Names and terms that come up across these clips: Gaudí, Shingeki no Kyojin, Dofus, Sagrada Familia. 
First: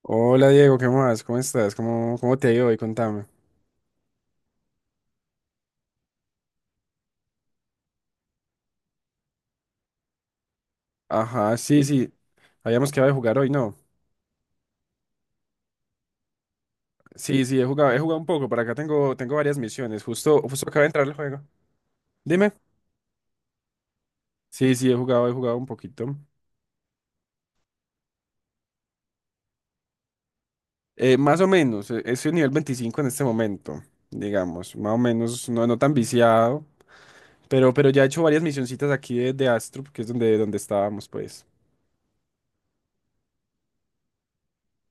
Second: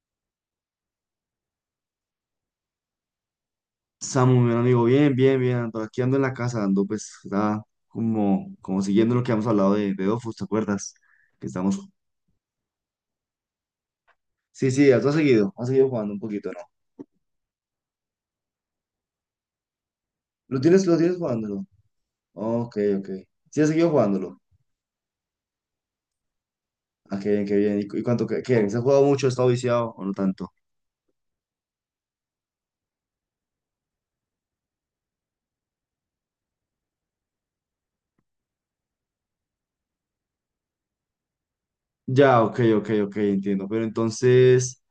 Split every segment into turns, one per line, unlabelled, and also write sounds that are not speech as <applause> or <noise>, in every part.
Hola Diego, ¿qué más? ¿Cómo estás? ¿Cómo te ha ido hoy? Contame.
Samu, mi amigo, bien, bien, bien, ando aquí ando en la casa, ando pues, como, como siguiendo lo que hemos hablado de Dofus, ¿te acuerdas? Que
Ajá,
estamos...
sí, sí. Habíamos quedado de jugar hoy, ¿no?
Sí, sí, has seguido, has seguido jugando un poquito, ¿no?
Sí, sí, he jugado un poco. Por acá tengo varias misiones. Justo, justo acaba de
Lo
entrar el
tienes
juego.
jugándolo?
Dime.
Ok, ok. Sí, has seguido jugándolo.
Sí, sí, he jugado un poquito.
Ah, qué bien, qué bien. ¿Y, cu- y cuánto, qué, qué? ¿Se ha jugado mucho, ha estado viciado o no tanto?
Más o menos, estoy en nivel 25 en este momento, digamos. Más o menos, no, no tan viciado. Pero ya he hecho varias misioncitas aquí de Astrup, que es donde estábamos, pues.
Ya, ok, ok, ok, entiendo. Pero entonces,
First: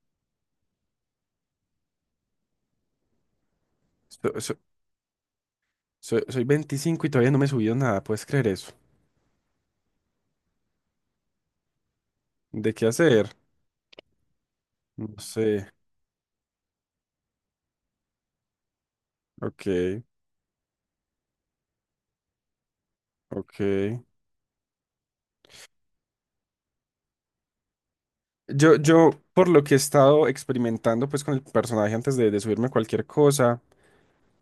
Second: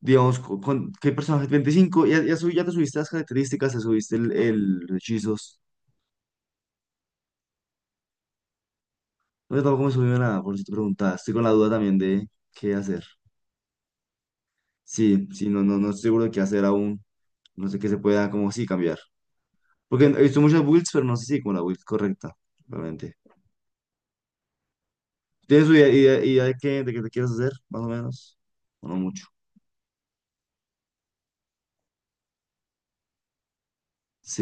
digamos, co- ¿con, qué personaje? ¿25? Ya, ya, subí- ya te subiste las características, te subiste
So- so-
el- los hechizos.
soy 25 y todavía no me he subido nada, ¿puedes creer eso?
No, yo tampoco me he subido a nada, por si te preguntas. Estoy con la duda también de
¿De
qué
qué
hacer.
hacer? No
Sí, sí, no,
sé.
no, no estoy seguro de qué hacer aún. No sé qué se pueda, como sí, cambiar.
Ok,
Porque he visto muchas builds, pero no sé si como la build correcta, realmente.
ok.
¿Tienes una idea, idea, idea de qué te quieres hacer, más o menos?
Yo,
O no
yo,
mucho.
por lo que he estado experimentando pues con el personaje antes de subirme a cualquier cosa,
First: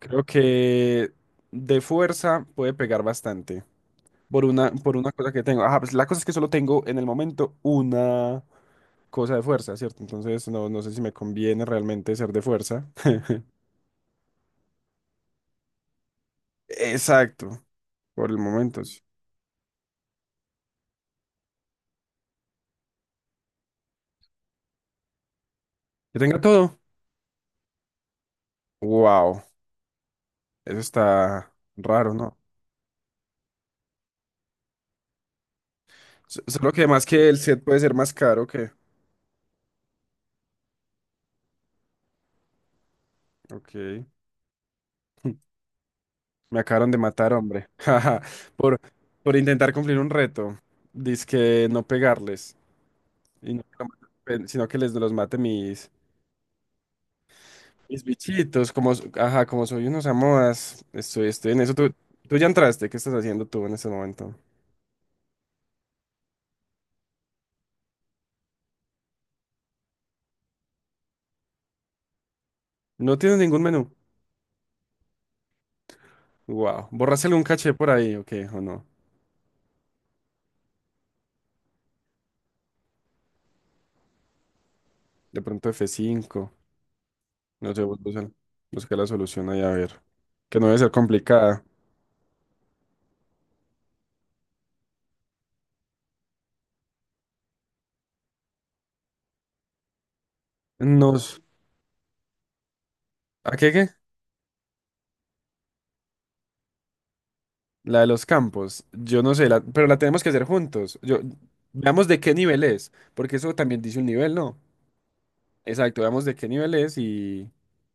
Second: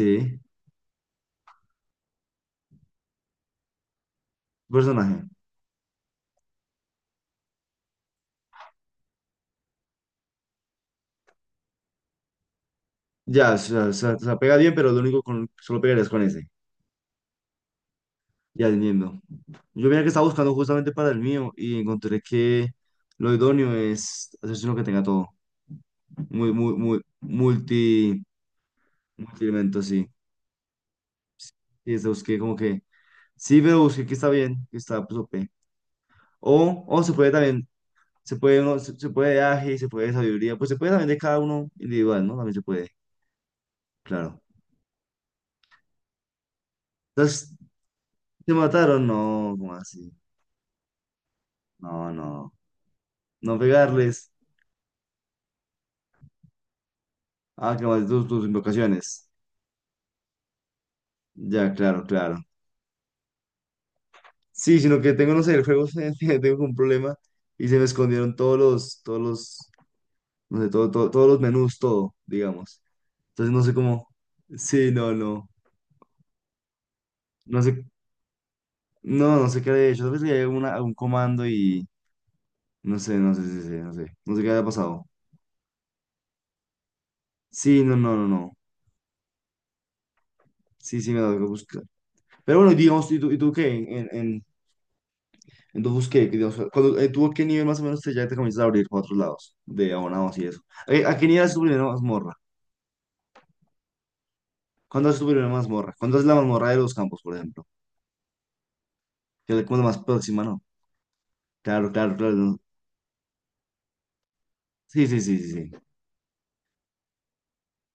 creo que de fuerza puede pegar bastante. Por una
personaje.
cosa que tengo. Ah, pues la cosa es que solo tengo en el momento una cosa de fuerza, ¿cierto? Entonces no, no sé si me conviene realmente ser de fuerza. <laughs>
Ya, o sea, o sea, o sea, pega bien, pero lo único con, solo pegarías con ese.
Exacto, por el
Ya
momento, sí.
entiendo. Yo mira que estaba buscando justamente para el mío y encontré que lo idóneo es hacerse uno que tenga todo.
Que tenga
Muy, muy,
todo.
muy, multi,
Wow,
multi elemento, sí.
eso está
Y eso
raro, ¿no?
busqué como que, sí, pero busqué que está bien, que está, pues, OP.
Solo que
O, o
además
se
que
puede
el set
también,
puede ser más
se
caro
puede,
que...
uno, se puede de aje, se puede de sabiduría, pues se puede también de cada uno individual, ¿no? También se puede,
Ok.
claro.
<laughs> Me acabaron de matar,
Entonces,
hombre. <laughs> Jaja.
¿te
Por,
mataron?
por
No,
intentar
¿cómo
cumplir un
así?
reto. Dizque no
No, no.
pegarles. Y
No
no que lo
pegarles.
maten, sino que les los mate mis,
Ah, que
mis
más tus, tus
bichitos. Como,
invocaciones.
ajá, como soy unos amoas. Estoy en
Ya,
eso. Tú,
claro,
tú
claro.
ya entraste. ¿Qué estás haciendo tú en este momento?
Sí, sino que tengo, no sé, el juego, <laughs> tengo un problema y se me escondieron todos los no sé, todo, todo- todos los menús, todo, digamos.
No tienes
Entonces
ningún
no sé
menú.
cómo, sí, no, no,
Wow. ¿Borraste algún
no
caché
sé,
por ahí? Ok, o no.
no, no sé qué había hecho, tal vez le había una- un comando y no sé, no sé, sí, sí, no sé, no sé qué había pasado.
De pronto F5. No sé,
Sí, no, no, no,
busca,
no,
busca la solución ahí a ver. Que no debe ser
sí, sí, me lo tengo que
complicada.
buscar. Pero bueno, digamos, y tú qué? En tu busqué, que, digamos, cuando, ¿tú a qué nivel más o menos te, ya te comienzas a abrir para otros lados, de abonados y eso? A qué
Nos.
nivel es tu primera mazmorra?
¿A qué?
¿Cuándo es tu primera mazmorra? ¿Cuándo es la mazmorra de los campos, por ejemplo?
La de los campos, yo no sé,
Que es como la
pero la
más
tenemos que
próxima,
hacer
¿no?
juntos. Yo,
Claro,
veamos
claro,
de qué
claro. No.
nivel es, porque eso también dice un nivel, ¿no?
Sí, sí, sí, sí, sí.
Exacto, veamos de qué nivel es y,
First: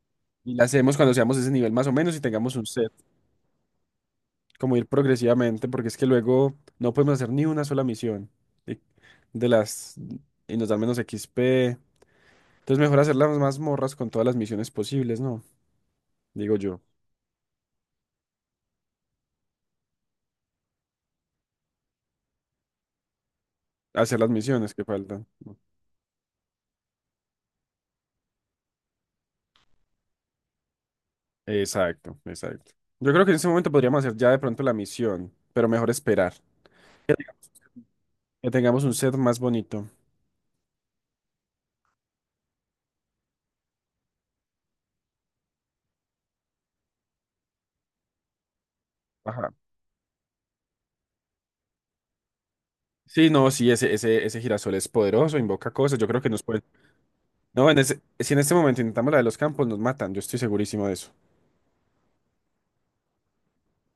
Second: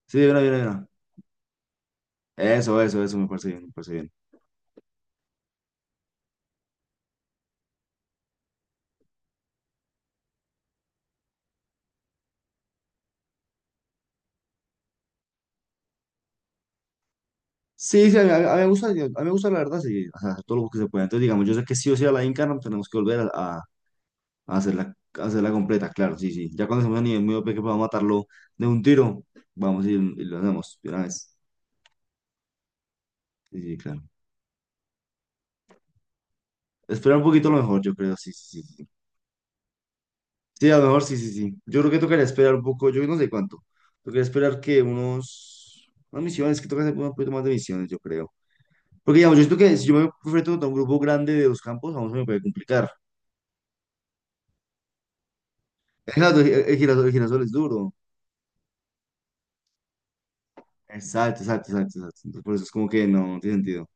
Sí, de una, de
y
una,
la
de una.
hacemos cuando seamos ese nivel más o menos y tengamos un
Eso,
set,
eso, eso me parece bien, me parece bien.
como ir progresivamente, porque es que luego no podemos hacer ni una sola misión de, de las y nos dan menos XP. Entonces mejor hacer las mazmorras con todas las misiones posibles, ¿no? Digo yo,
Sí, sí, a mí me gusta, a mí me gusta la verdad, sí, o sea, todo lo que se pueda. Entonces, digamos, yo sé que sí o sí a la Inca no tenemos que volver
hacer las misiones que
a
faltan.
hacerla completa, claro, sí, sí. Ya cuando estemos a nivel muy OP que podamos matarlo de un tiro, vamos y lo hacemos de una vez.
Exacto, exacto. Yo creo que en este
Sí,
momento
sí, claro.
podríamos hacer ya de pronto la misión, pero mejor esperar.
Esperar un poquito a lo mejor, yo creo, sí,
Que
sí, sí.
tengamos
Sí,
un set más bonito.
sí, a lo mejor sí, sí, sí. Yo creo que tocaría esperar un poco, yo no sé cuánto. Tocaría esperar que unos, unas misiones, que toca hacer un poquito más de misiones, yo creo. Porque digamos, yo
Ajá.
siento que si yo me enfrento a un grupo grande de dos campos, vamos, se me puede complicar.
Sí, no, sí, ese girasol es poderoso, invoca cosas. Yo creo que
Exacto,
nos pueden.
el girasol es
No,
duro.
si en este momento intentamos la de los campos, nos matan. Yo estoy segurísimo de eso.
Exacto, exacto, exacto, exacto. Entonces, por eso es como que no, no tiene sentido.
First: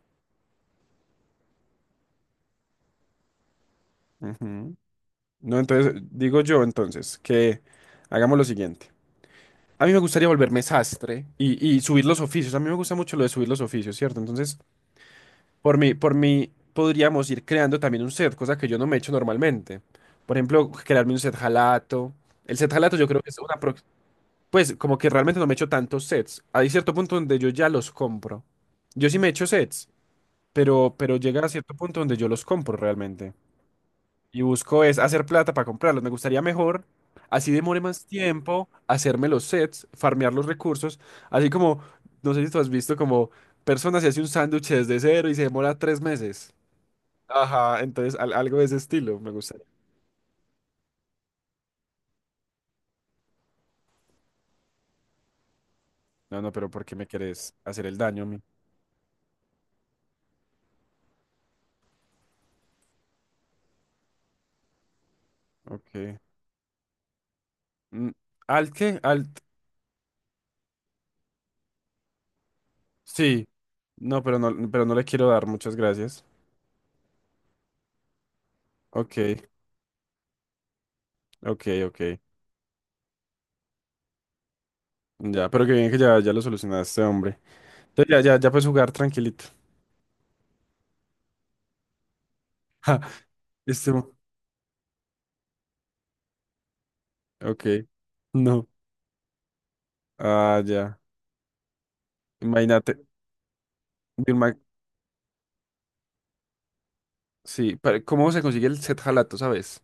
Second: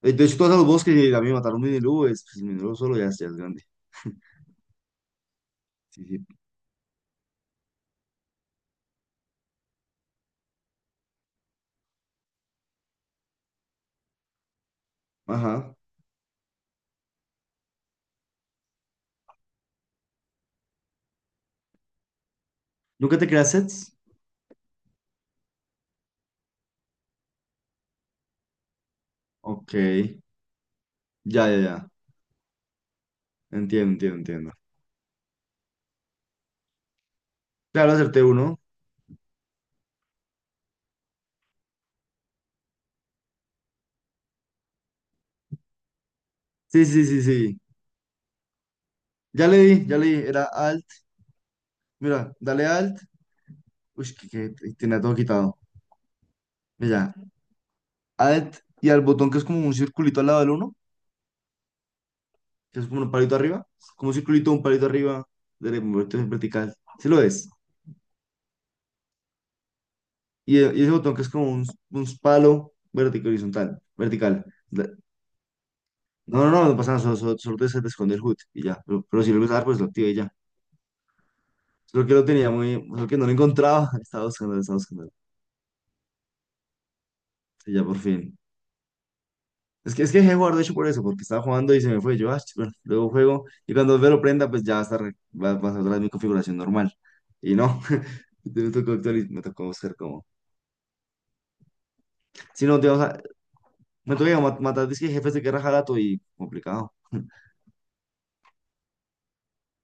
De hecho, todos los bosques y a mí me mataron un minilú, es, pues, el minilú solo ya es grande.
Ujú. No, entonces,
Sí, sí.
digo yo entonces que hagamos lo siguiente. A mí me gustaría volverme sastre y subir los oficios. A mí me gusta mucho lo de subir los oficios, ¿cierto? Entonces,
Ajá.
por mí podríamos ir creando también un set, cosa que yo no me echo normalmente. Por ejemplo, crearme un set jalato. El set jalato yo
¿Nunca
creo
te
que es
creas
una.
sets?
Pues como que realmente no me echo tantos sets. Hay cierto punto donde yo ya los compro. Yo sí me echo
Ok.
sets, pero llega a
Ya, ya,
cierto
ya.
punto donde yo los compro realmente.
Entiendo, entiendo,
Y
entiendo.
busco es hacer plata para comprarlos. Me gustaría mejor, así demore
Claro,
más
acerté uno.
tiempo, hacerme los sets, farmear los recursos. Así como, no sé si tú has visto como personas se hace un sándwich desde cero y se demora 3 meses.
Sí, sí, sí, sí.
Ajá, entonces algo de ese estilo me
Ya le
gustaría.
di, ya le di. Era alt. Mira, dale alt. Uy, que tenía todo quitado.
No, no, pero ¿por qué me
Mira,
querés hacer el daño a mí?
alt y al botón que es como un circulito al lado del uno. Que es como un palito arriba, como un circulito, un palito arriba, de-
Ok.
movimiento vertical. Sí lo es.
Mm, ¿Al qué? ¿Al
Y y ese botón que es como un palo vertical,
Sí,
horizontal,
no, pero
vertical.
no, pero
La-
no le quiero dar, muchas gracias.
No, no, no, no pasa nada, solo, solo, solo te, se te esconde el HUD y ya.
Ok,
Pero si lo usas, pues lo activé y ya.
ok, ok.
Solo que lo tenía muy, solo que no lo encontraba, <laughs> estaba buscando, estaba buscando.
Ya, pero qué bien que ya lo solucionaste, hombre.
Y ya por
Entonces ya,
fin.
ya, ya puedes jugar tranquilito.
Es que dejé de jugar, de hecho, por eso, porque estaba jugando y se me fue. Yo, ah, ch- bueno, luego
<laughs>
juego y
este,
cuando me lo prenda, pues ya va a estar, va, va a estar otra vez mi configuración normal. Y
ok.
no, <laughs>
No.
me tocó actualiz- me tocó buscar cómo.
Ah, ya.
Si no,
Imagínate.
digamos, me toca
Vilma,
mat- matar disque jefes de guerra jalato y complicado.
sí, pero ¿cómo se consigue el set jalato, sabes?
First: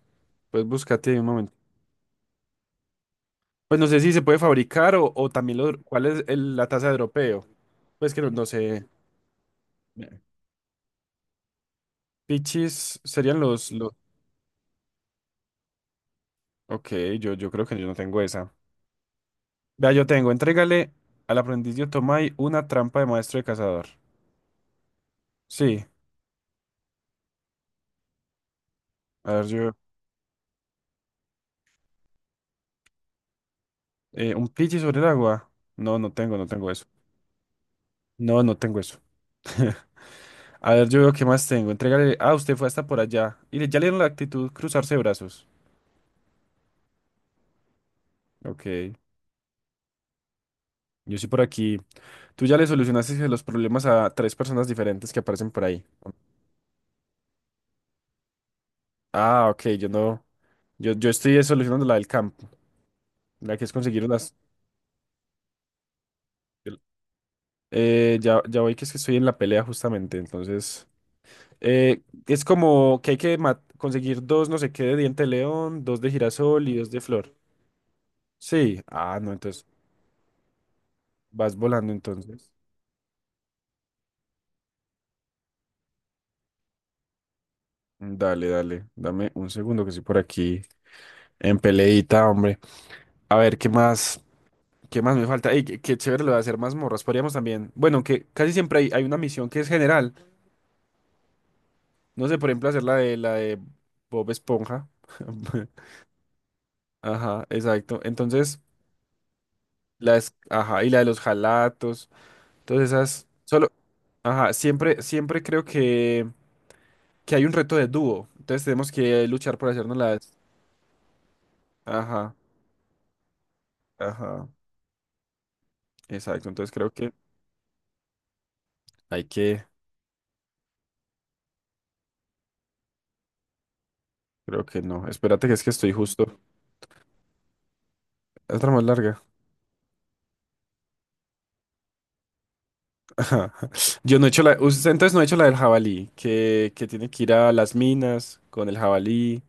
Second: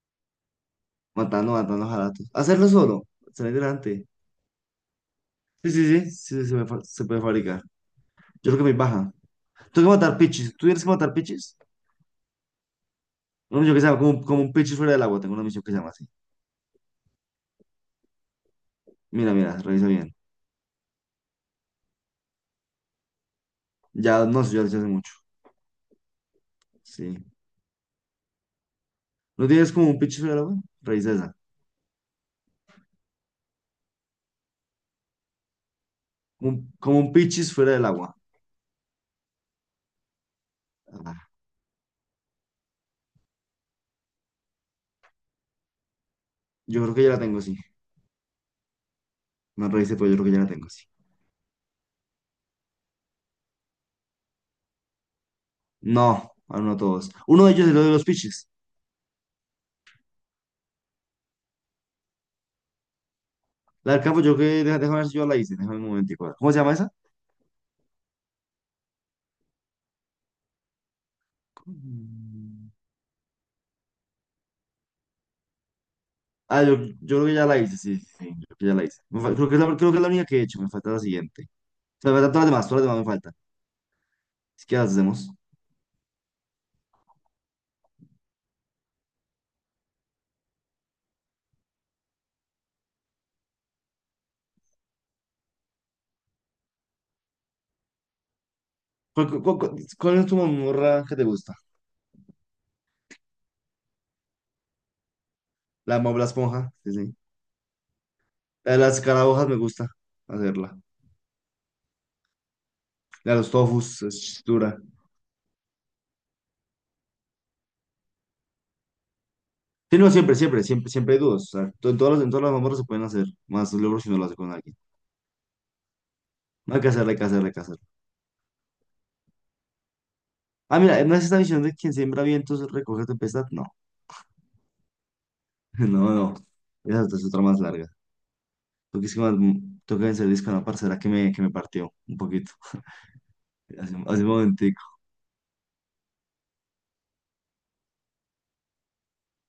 Pues búscate ahí un momento.
Matando, matando jalatos. Hacerlo solo. Salir
Pues no sé
delante.
si se puede fabricar o también
Sí,
lo,
sí,
cuál
sí,
es
sí, se, me
la
fa-
tasa de
se puede
dropeo.
fabricar.
Pues que no, no
Yo creo que me
sé.
baja. Tengo que matar pichis. ¿Tú tienes que matar pichis?
Pichis serían
Una
los,
misión que se
los...
llama como, como un pichis fuera del agua. Tengo una misión que se llama así.
Ok, yo creo que yo no tengo esa.
Mira, mira, revisa
Vea, yo
bien.
tengo, entrégale al aprendiz de Otomai una trampa de maestro de cazador.
Ya, no sé, ya lo hice hace mucho.
Sí,
Sí.
a ver,
¿No
yo.
tienes como un pichis fuera del agua? Revisa esa.
¿Un pichi sobre el agua? No, no tengo
Un-
eso.
como un pichis fuera del agua.
No, no tengo eso. <laughs> A ver, yo veo qué
Ah,
más tengo. Entrégale. Ah, usted fue hasta por allá. Y le, ya le dieron la actitud cruzarse de brazos.
yo creo que ya la tengo, sí.
Ok.
No revisé, pero yo creo que ya la tengo, sí.
Yo sí por aquí. Tú ya le solucionaste los problemas a tres personas diferentes que aparecen por ahí.
No, aún no todos. Uno de ellos es lo de los pichis.
Ah, ok, yo no. Yo estoy solucionando la del campo. La que es
La del
conseguir
campo,
unas.
yo que, deja- déjame ver si yo la hice, déjame un momentico. ¿Cómo se llama
el-
esa?
ya voy que es que estoy en la pelea justamente, entonces. Eh, es
Mm,
como que hay que conseguir dos, no sé qué, de diente de león, dos de
ah,
girasol y
yo,
dos
yo
de
creo
flor.
que ya la hice, sí, sí, sí, yo creo que ya
Sí,
la hice.
ah,
Me
no,
fal- creo que es
entonces
la, creo que es la única que he hecho, me falta la siguiente.
vas volando
O sea, me faltan
entonces.
todas las demás me faltan. Así que las hacemos.
Mm, dale, dale, dame un segundo que estoy por aquí en peleita, hombre. A ver, ¿qué más? ¿Qué más me falta? Ey, qué chévere lo de hacer mazmorras. Podríamos también, bueno, que casi siempre hay una
¿Cuál, cu-
misión
cu-
que es
cu-
general.
cuál es tu mamorra que te gusta?
No sé, por ejemplo, hacer la de Bob Esponja. <laughs>
La mamorra la esponja, sí, sí.
Ajá, exacto. Entonces,
La de las escarabajas me gusta
las,
hacerla.
ajá, y la de los jalatos. Entonces esas
La de los
solo,
tofus, es
ajá,
dura.
siempre creo que hay un reto de dúo. Entonces tenemos que luchar por hacernos
Sí, no,
las,
siempre, siempre, siempre, siempre hay dudas. O sea, to- en
ajá,
todas las mazmorras se pueden hacer, más luego si no lo hace
ajá,
con alguien.
exacto. Entonces
No hay que
creo
hacerla,
que
hay que hacerla, hay que hacerla.
hay que,
Ah, mira, ¿no es esta visión de quien siembra vientos recoge tempestad? No,
creo que no. Espérate que es que
<laughs>
estoy
no, no.
justo.
Esa es otra más larga.
Otra más
Porque es que
larga.
más, tengo que vencer disco a una parcera que me partió un poquito.
<laughs> Ajá.
Hace,
Yo
hace
no
un
he hecho la,
momentico.
usted entonces no he hecho la del jabalí, que tiene que ir a las minas con el jabalí.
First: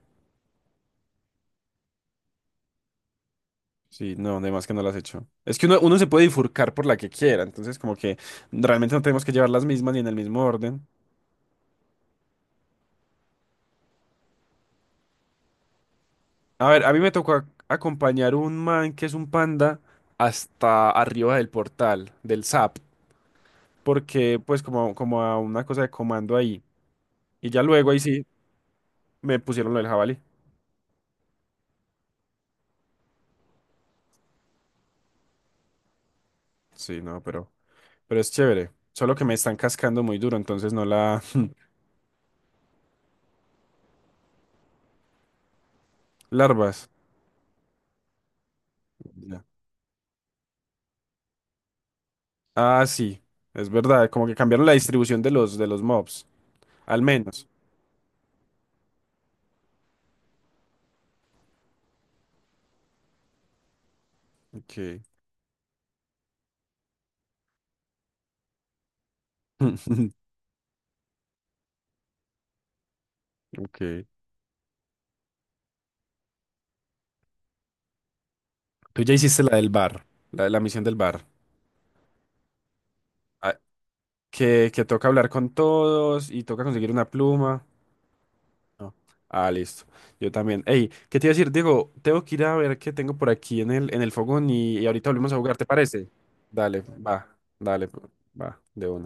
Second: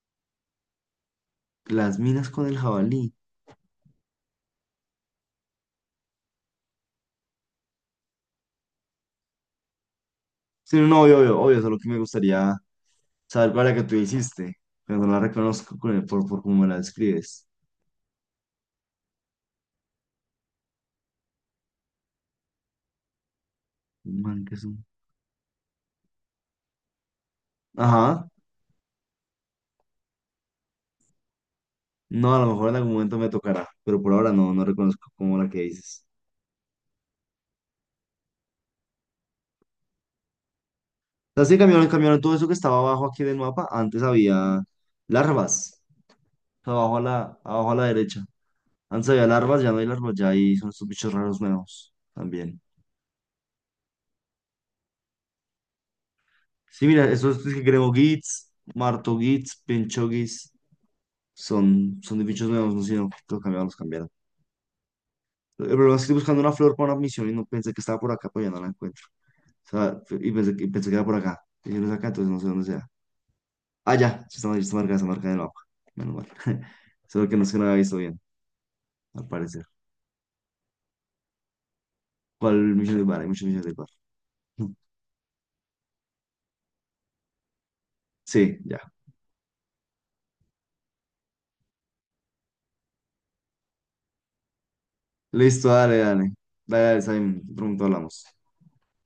Las minas con el jabalí.
Sí, no, además que no las he hecho. Es que uno se puede bifurcar por la que quiera, entonces como que realmente no tenemos que llevar las mismas ni en el mismo
Sí,
orden.
no, obvio, obvio, obvio. Solo que me gustaría saber cuál es la que tú hiciste. Pero no la reconozco con el- por cómo me
A
la
ver, a mí me tocó
describes.
acompañar un man que es un panda hasta arriba del portal, del SAP,
Un
porque
Man, que
pues
es un...
como a una cosa de comando ahí. Y ya luego ahí sí
Ajá.
me pusieron lo del jabalí.
No, a lo mejor en algún momento me tocará. Pero por ahora no, no reconozco como la que dices.
Sí, no, pero es chévere. Solo que me están cascando muy duro, entonces no la
O sea, sí cambiaron, cambiaron todo eso que estaba abajo aquí del mapa. Antes había larvas.
<laughs> larvas.
Abajo a la, abajo a la derecha. Antes había
Ya.
larvas, ya no hay larvas, ya hay, son estos bichos raros nuevos también.
Ah, sí, es verdad, como que cambiaron la distribución de los mobs,
Sí,
al
mira, esos
menos.
que creo gits, marto gits, pincho gits, son, son de bichos nuevos, no sé, si no, los cambiaron, los cambiaron.
Ok.
El problema es que estoy buscando una flor para una misión y no pensé que estaba por acá, pero ya no la encuentro. O sea,
<laughs>
y pensé que era por acá. Y no es acá, entonces no sé dónde sea. Ah,
Ok.
ya, sí está, mar- está marcada en el mapa. Menos mal. <laughs> Solo que no es que no la había visto bien,
Tú ya
al
hiciste la
parecer.
del bar, la misión del bar.
¿Cuál misión del bar? Hay muchas
Ah,
misiones del bar.
que,
<laughs>
que toca hablar con todos y toca conseguir una pluma.
Sí, ya.
No. Ah, listo. Yo también. Ey, ¿qué te iba a decir, Diego? Tengo que ir a ver qué tengo por aquí en el fogón y ahorita volvemos a jugar, ¿te
Listo, dale,
parece?
dale.
Dale,
Dale, dale,
va,
Simon. Pronto
dale, pues,
hablamos.
va, de una.